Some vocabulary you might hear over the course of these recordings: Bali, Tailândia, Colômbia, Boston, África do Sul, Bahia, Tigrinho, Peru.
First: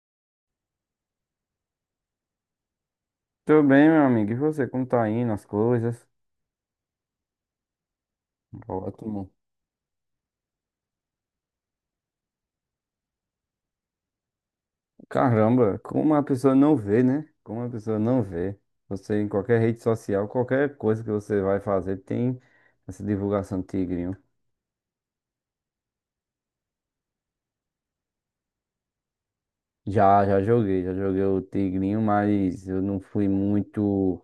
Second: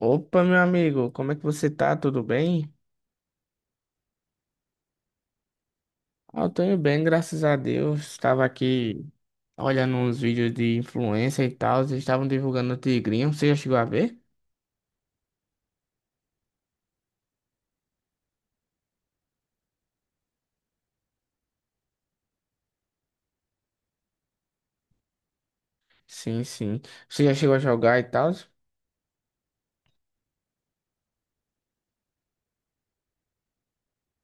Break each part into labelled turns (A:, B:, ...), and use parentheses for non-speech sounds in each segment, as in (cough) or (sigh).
A: Opa, meu amigo, como é que você tá? Tudo bem?
B: Tudo bem, meu amigo. E você, como tá indo as coisas?
A: Ah, eu tô indo bem, graças a Deus. Estava aqui
B: Ótimo.
A: olhando uns vídeos de influência e tal, eles estavam divulgando o Tigrinho. Você já chegou a ver?
B: Caramba, como a pessoa não vê, né? Como a pessoa não vê. Você em qualquer rede social, qualquer coisa que você vai fazer, tem essa divulgação do Tigrinho.
A: Sim, sim. Você já chegou a jogar e tal?
B: Já joguei o Tigrinho, mas eu não fui muito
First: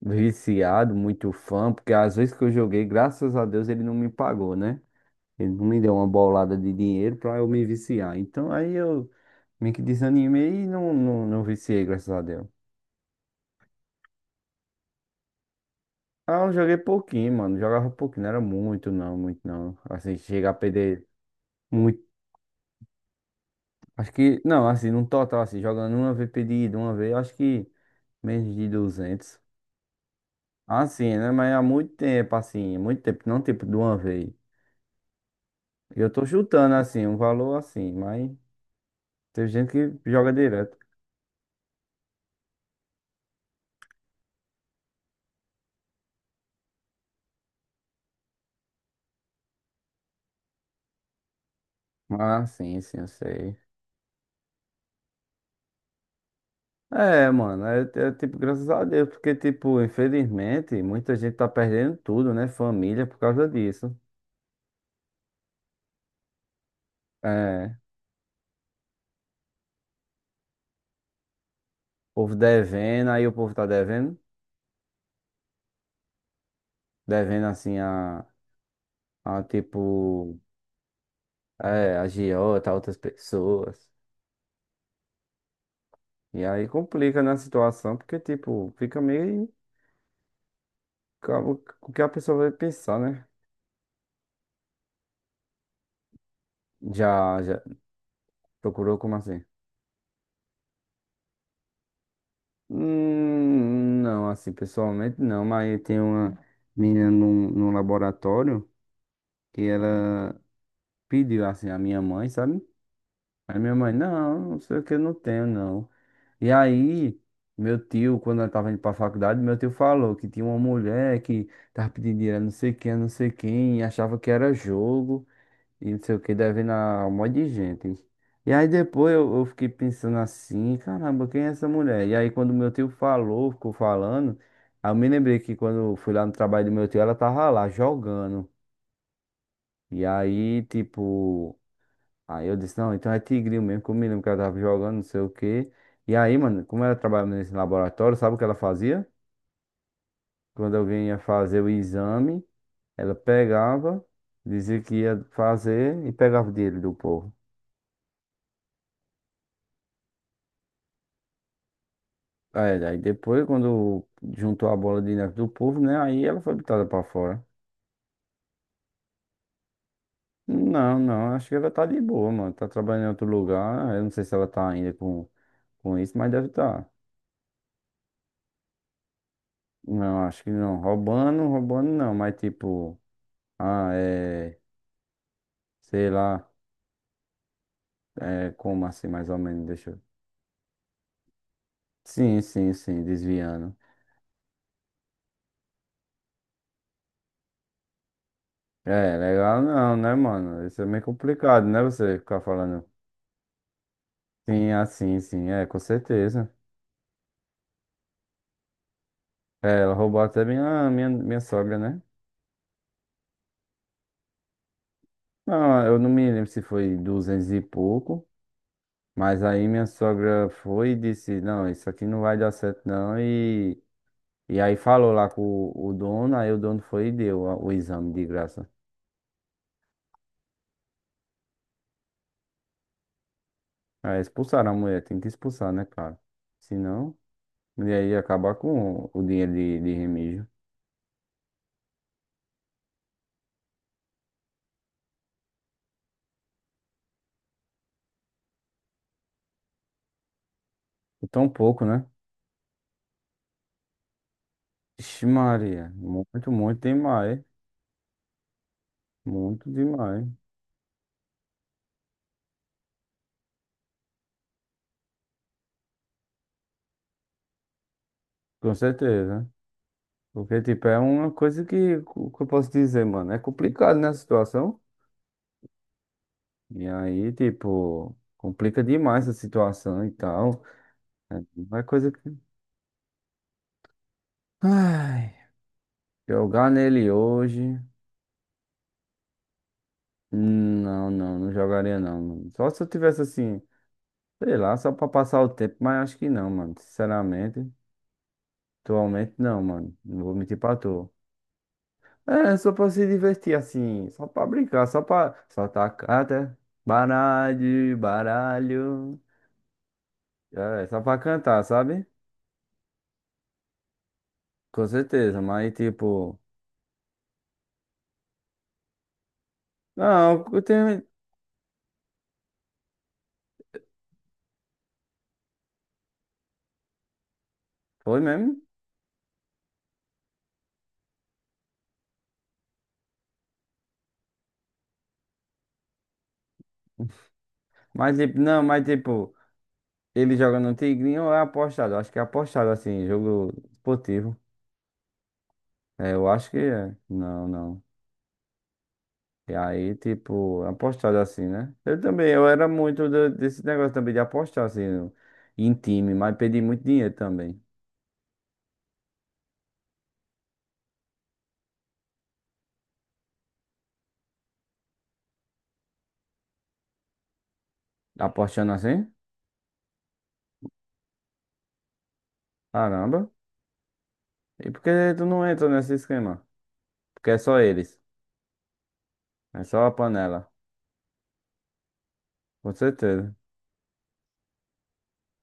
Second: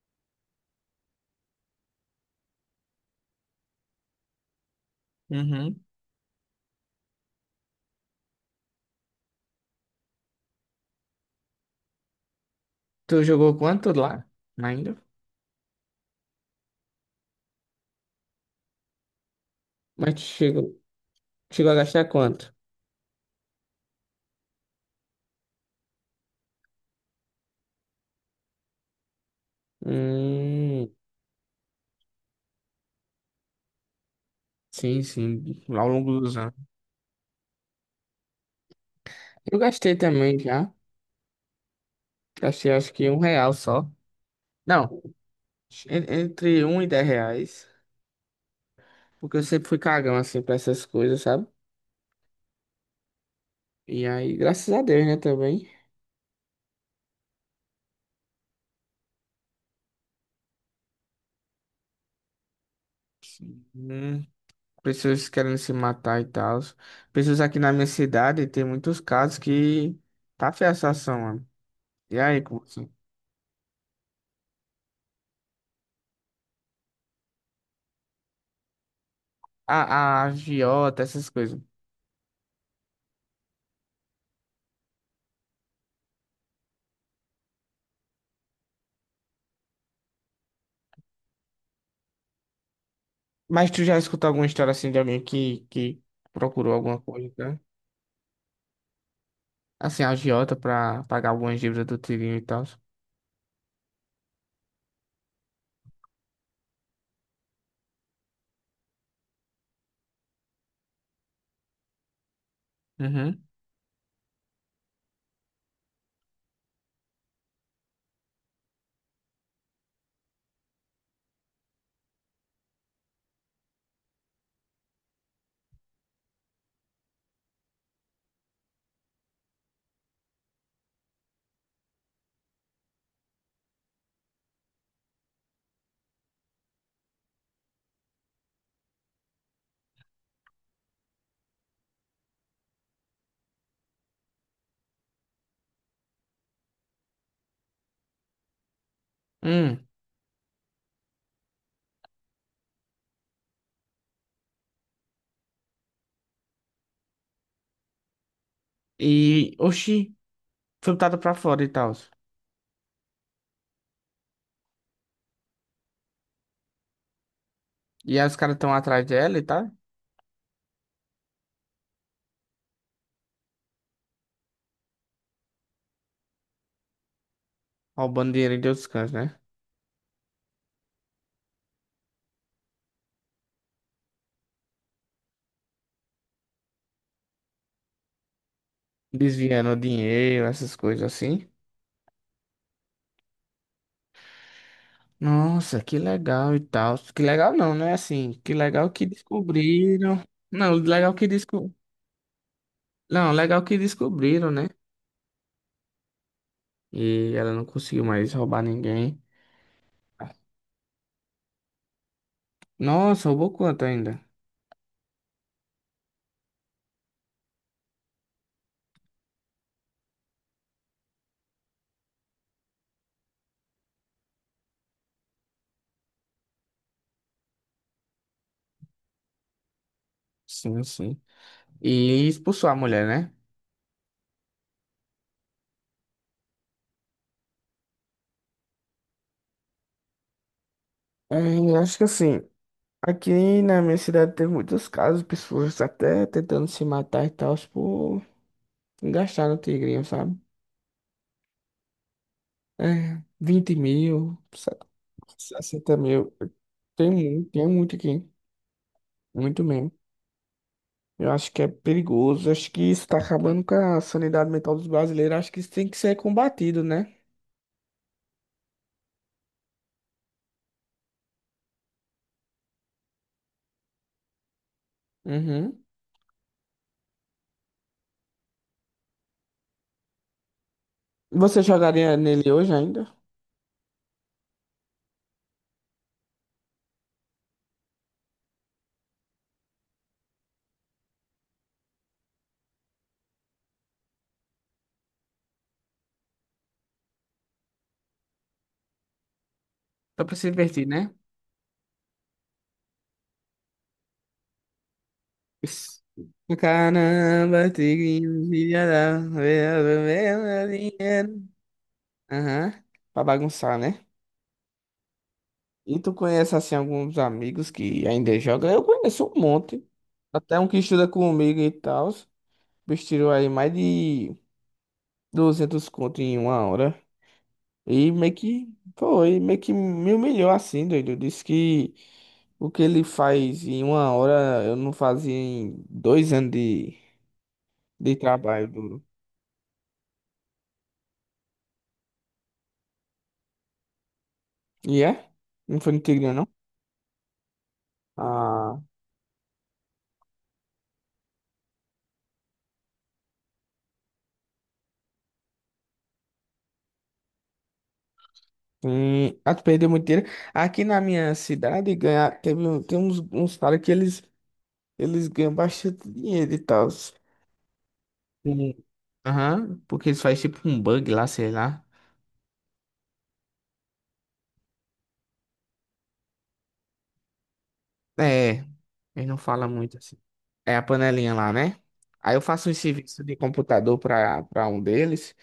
B: viciado, muito fã, porque às vezes que eu joguei, graças a Deus, ele não me pagou, né? Ele não
A: Uhum.
B: me deu uma bolada de dinheiro pra eu me viciar. Então aí eu meio que desanimei e não viciei, graças a Deus.
A: Tu jogou quanto lá? Ainda?
B: Ah, eu joguei pouquinho, mano. Jogava pouquinho, não era muito, não, muito não.
A: Mas
B: Assim,
A: tu
B: chegar a
A: chegou,
B: perder
A: chegou a
B: muito.
A: gastar quanto?
B: Acho que, não, assim, num total, assim, jogando uma vez perdido, uma vez, eu acho que menos de 200.
A: Hum,
B: Assim, né? Mas há muito tempo, assim, muito tempo, não tempo de uma vez.
A: sim, sim, ao
B: Eu
A: longo
B: tô
A: dos anos.
B: chutando, assim, um valor assim, mas tem
A: Eu
B: gente
A: gastei
B: que joga
A: também já.
B: direto.
A: Gastei acho que um real só. Não, entre um e 10 reais. Porque eu sempre fui cagão, assim, pra essas coisas, sabe?
B: Ah, sim, sim, eu sei.
A: E aí, graças a Deus, né, também.
B: É, mano, tipo, graças a Deus, porque, tipo, infelizmente, muita gente tá perdendo tudo, né? Família por causa disso.
A: Hum, Pessoas querendo se matar e tal. Pessoas aqui na
B: É,
A: minha cidade, tem muitos casos que tá feia a situação, mano.
B: o
A: E
B: povo
A: aí, como assim?
B: devendo, aí o povo tá devendo, devendo assim a
A: A
B: tipo,
A: agiota, essas coisas.
B: é, agiota, a outras pessoas. E aí complica na situação, porque, tipo, fica meio com o que a pessoa vai pensar, né?
A: Mas tu já escutou alguma história, assim, de alguém que procurou alguma coisa,
B: Já
A: tá?
B: procurou como assim?
A: Assim, a agiota pra pagar algumas dívidas do tirinho e tal.
B: Não, assim, pessoalmente não, mas tem uma menina num, laboratório. Que ela pediu assim a minha mãe, sabe?
A: Uhum.
B: Aí minha mãe, não, não sei o que, eu não tenho, não. E aí, meu tio, quando ela tava indo pra faculdade, meu tio falou que tinha uma mulher que tava pedindo dinheiro a não sei quem, a não sei quem, e achava que era jogo, e não sei o que, devendo a um monte de gente. E aí depois eu fiquei pensando assim, caramba, quem é essa mulher? E aí quando meu tio falou, ficou falando, aí eu me lembrei que quando eu fui lá no trabalho do meu tio, ela tava lá jogando. E aí, tipo, aí eu disse, não, então é tigrinho mesmo, que eu me lembro que ela tava jogando, não sei o quê. E aí, mano, como ela trabalhava nesse laboratório, sabe o que ela fazia?
A: Hum.
B: Quando alguém ia fazer o exame, ela pegava, dizia que ia fazer e pegava o dinheiro do povo.
A: E, oxi, foi botada pra fora e tal.
B: Aí depois, quando juntou a bola de neve do povo, né? Aí ela foi botada pra fora.
A: E aí os caras estão atrás dela e tal.
B: Não, não, acho que ela tá de boa, mano. Tá trabalhando em outro lugar. Eu não sei se ela tá ainda com, isso, mas deve estar. Tá.
A: Roubando dinheiro de outros cantos, né?
B: Não, acho que não. Roubando, roubando não, mas tipo. Ah, é. Sei lá, é, como assim, mais ou menos,
A: Desviando
B: deixa eu...
A: dinheiro, essas coisas assim.
B: Sim, sim, sim, desviando.
A: Nossa, que legal e tal. Que legal não, né? Assim, que legal que
B: É, legal não, né,
A: descobriram.
B: mano?
A: Não,
B: Isso é meio
A: legal que
B: complicado,
A: desco...
B: né, você ficar falando.
A: Não, legal que descobriram, né?
B: Sim, assim, sim, é, com certeza.
A: E ela não conseguiu mais roubar ninguém.
B: É, ela roubou até minha sogra, né?
A: Nossa, roubou quanto ainda?
B: Não, eu não me lembro se foi 200 e pouco, mas aí minha sogra foi e disse, não, isso aqui não vai dar certo não, e... E aí falou lá com o, dono, aí o dono foi e deu o exame de graça.
A: Sim, sim. E expulsou a mulher, né?
B: É, expulsaram a mulher, tem que expulsar, né, cara? Se não... E aí acabar com o dinheiro de remígio.
A: É, eu acho que assim, aqui na minha cidade teve muitos casos, pessoas até tentando se matar e tal, por gastar no tigrinho, sabe?
B: Por tão pouco, né?
A: É, 20 mil,
B: Ixi, Maria.
A: 60 mil.
B: Muito, muito demais.
A: Tem muito aqui. Muito
B: Muito
A: mesmo.
B: demais.
A: Eu acho que é perigoso. Acho que isso tá acabando com a sanidade mental dos brasileiros. Acho que isso tem que ser combatido, né?
B: Com certeza. Porque, tipo, é uma coisa que eu posso dizer, mano. É complicado, né, a situação.
A: Uhum.
B: E aí, tipo, complica demais a situação e tal. É
A: Você
B: uma coisa
A: jogaria
B: que.
A: nele hoje ainda?
B: Ai, jogar nele hoje. Não jogaria não, mano. Só se eu tivesse assim, sei lá, só pra passar o tempo, mas acho que não, mano. Sinceramente. Atualmente não, mano. Não
A: Só
B: vou
A: pra se
B: mentir pra
A: divertir,
B: tu.
A: né?
B: É, só pra se divertir assim, só pra brincar, só pra. Só tá
A: Isso.
B: canta,
A: Caramba,
B: baralho,
A: tigrinho, filha
B: baralho.
A: da...
B: É só pra
A: dinheiro.
B: cantar, sabe?
A: Aham. Pra bagunçar, né?
B: Com certeza, mas
A: E tu
B: tipo.
A: conhece assim alguns amigos que ainda jogam? Eu conheço um monte.
B: Não,
A: Até
B: eu
A: um que
B: tenho.
A: estuda comigo e tal. O bicho tirou aí mais de 200 conto em uma hora. E
B: Foi mesmo?
A: meio que me humilhou assim, doido. Disse que o que ele faz em uma hora eu não fazia em dois anos de
B: Mas tipo, não,
A: trabalho
B: mas
A: duro.
B: tipo, ele joga no Tigrinho ou é apostado? Acho que é apostado assim, jogo esportivo.
A: E é? Não foi no
B: É, eu
A: Tigre, não?
B: acho que é. Não, não.
A: Ah,
B: E aí, tipo, apostado assim, né? Eu também, eu era muito desse negócio também de apostar assim, em time, mas perdi muito dinheiro também.
A: sim. Ah, tu perdeu muito dinheiro. Aqui na minha cidade ganha, teve, tem uns caras que eles. Eles ganham bastante dinheiro e tal.
B: Apostando
A: Sim.
B: assim?
A: Aham, porque eles fazem tipo um bug lá, sei lá.
B: Caramba. E por que tu não entra nesse esquema? Porque é só eles.
A: É, eles não
B: É
A: falam
B: só a
A: muito assim.
B: panela.
A: É a panelinha lá, né? Aí eu faço
B: Com
A: um serviço de
B: certeza.
A: computador pra um deles.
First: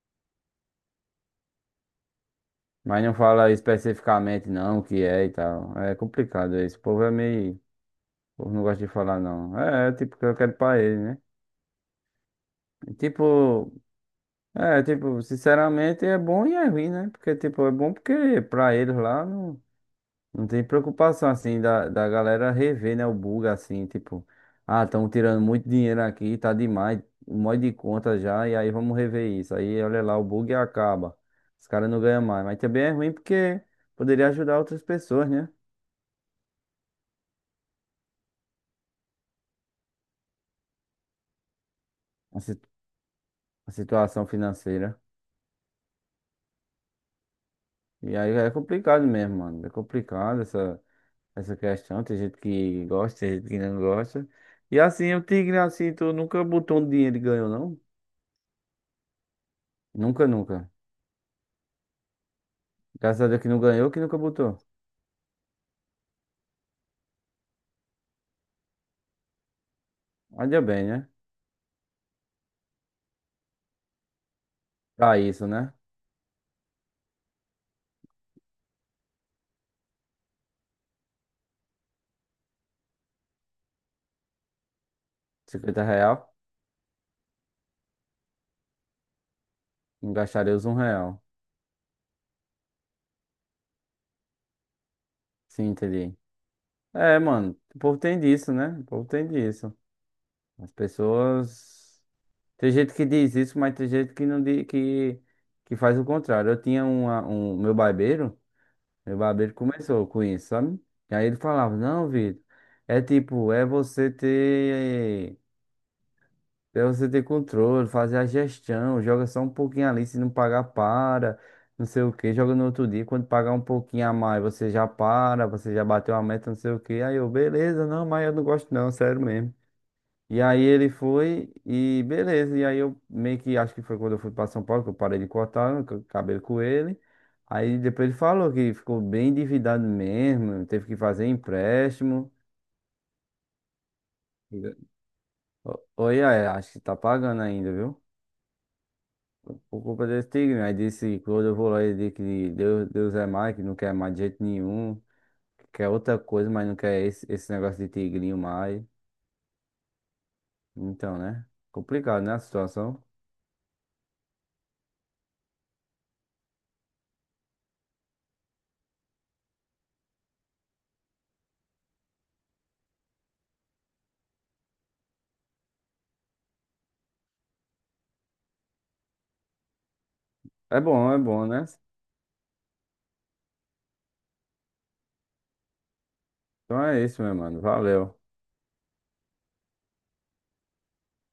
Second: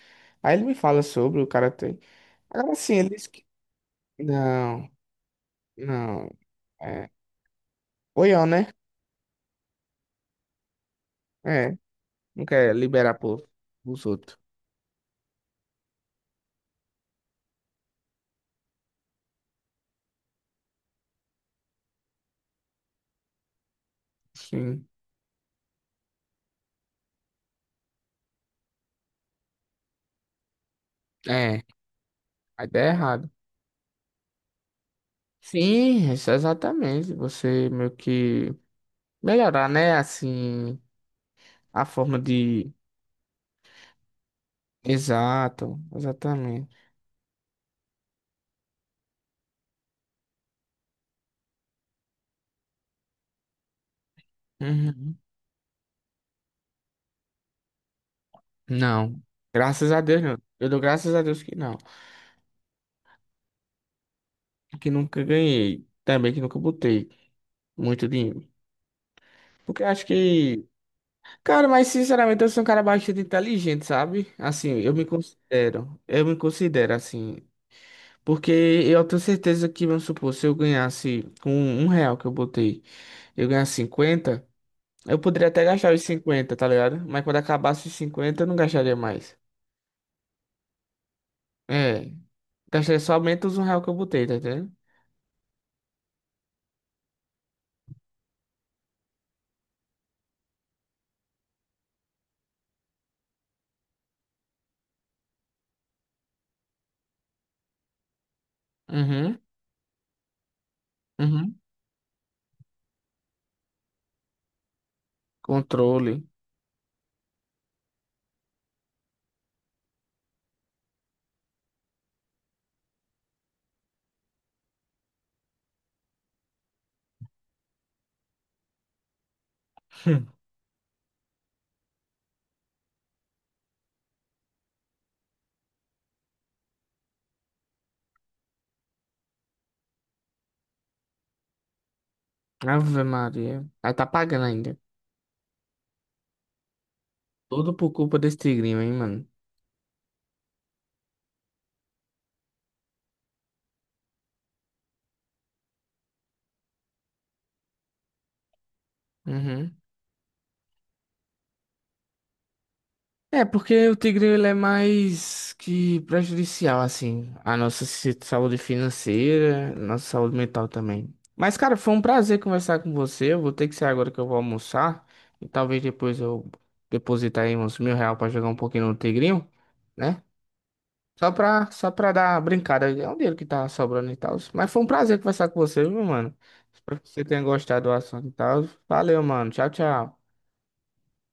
A: Aí ele me fala sobre, o cara tem. Agora sim,
B: Mas não
A: eles.
B: fala especificamente não o
A: Não,
B: que é e tal. É
A: não.
B: complicado isso. O povo
A: É.
B: é meio. O
A: Oião,
B: povo não
A: né?
B: gosta de falar não. Tipo, que eu quero pra ele, né?
A: É, não quer
B: E,
A: liberar pro,
B: Tipo,
A: pros outros.
B: É, tipo, sinceramente é bom e é ruim, né? Porque, tipo, é bom porque pra eles lá não, tem preocupação, assim, da galera rever, né? O bug, assim, tipo, ah,
A: Sim.
B: estão tirando muito dinheiro aqui, tá demais, um monte de conta já, e aí vamos rever isso. Aí, olha lá, o bug acaba.
A: É,
B: Os caras não ganham mais. Mas
A: a
B: também
A: ideia é
B: é ruim
A: errada.
B: porque poderia ajudar outras pessoas, né?
A: Sim, isso é exatamente. Você meio que melhorar, né? Assim. A forma
B: A, si-
A: de.
B: a situação financeira.
A: Exato, exatamente.
B: E aí é complicado mesmo, mano. É complicado Essa questão. Tem gente que gosta, tem gente que não gosta. E assim,
A: Uhum.
B: o Tigre, assim, tu nunca botou um dinheiro e ganhou, não?
A: Não. Graças a Deus,
B: Nunca,
A: não. Eu
B: nunca.
A: dou graças a Deus que não.
B: Graças a Deus que não ganhou, que nunca botou.
A: Que nunca ganhei. Também que nunca botei muito dinheiro. Porque acho
B: Olha
A: que.
B: bem, né?
A: Cara, mas sinceramente eu sou um cara bastante inteligente, sabe? Assim, eu me
B: Pra isso, né?
A: considero. Eu me considero assim. Porque eu tenho certeza que, vamos supor, se eu ganhasse com um real que eu botei, eu ganhasse 50 eu poderia até
B: 50
A: gastar os
B: real,
A: 50 tá ligado? Mas quando acabasse os 50 eu não gastaria mais.
B: não gastaria os 1 real.
A: É, gastei somente os um real que eu botei, tá entendendo?
B: Sim, entendi. É, mano, o povo tem disso, né? O povo tem disso. As pessoas. Tem gente que diz isso, mas tem gente que não diz, que, faz o contrário. Eu tinha um meu barbeiro. Meu
A: Uhum,
B: barbeiro começou com isso, sabe? E aí ele
A: uhum.
B: falava, não, Vitor, é tipo, é você ter,
A: Controle.
B: é você ter controle, fazer a gestão, joga só um pouquinho ali, se não pagar, para, não sei o que, joga no outro dia, quando pagar um pouquinho a mais, você já para, você já bateu a meta, não sei o que, aí eu, beleza, não, mas eu não gosto não, sério mesmo. E
A: (laughs)
B: aí ele foi e beleza. E aí eu meio que acho que foi quando eu fui para São Paulo que eu parei de cortar o cabelo com ele. Aí depois ele falou que ficou bem endividado mesmo, teve que fazer empréstimo.
A: Hum. Ave Maria. Aí tá pagando ainda.
B: Oi, aí, acho que tá pagando ainda,
A: Tudo por
B: viu?
A: culpa desse tigrinho, hein, mano?
B: Por culpa desse tigre. Aí disse quando eu vou lá ele disse que Deus, Deus é mais, que não quer mais de jeito nenhum, que quer outra coisa, mas não quer esse, negócio de tigrinho mais.
A: Uhum.
B: Então, né? Complicado, né, a situação.
A: É, porque o tigrinho ele é mais que prejudicial, assim, à nossa saúde financeira, nossa saúde mental também. Mas, cara, foi um prazer conversar com você. Eu vou ter que sair agora que eu vou almoçar. E talvez depois eu depositar aí uns mil real pra jogar um pouquinho no tigrinho, né?
B: É
A: Só
B: bom, né?
A: pra, só pra dar uma brincada. É um dinheiro que tá sobrando e tal. Mas foi um prazer conversar com você, viu, mano?
B: Então
A: Espero
B: é
A: que
B: isso,
A: você
B: meu
A: tenha
B: mano.
A: gostado do
B: Valeu.
A: assunto e tal. Valeu, mano. Tchau, tchau.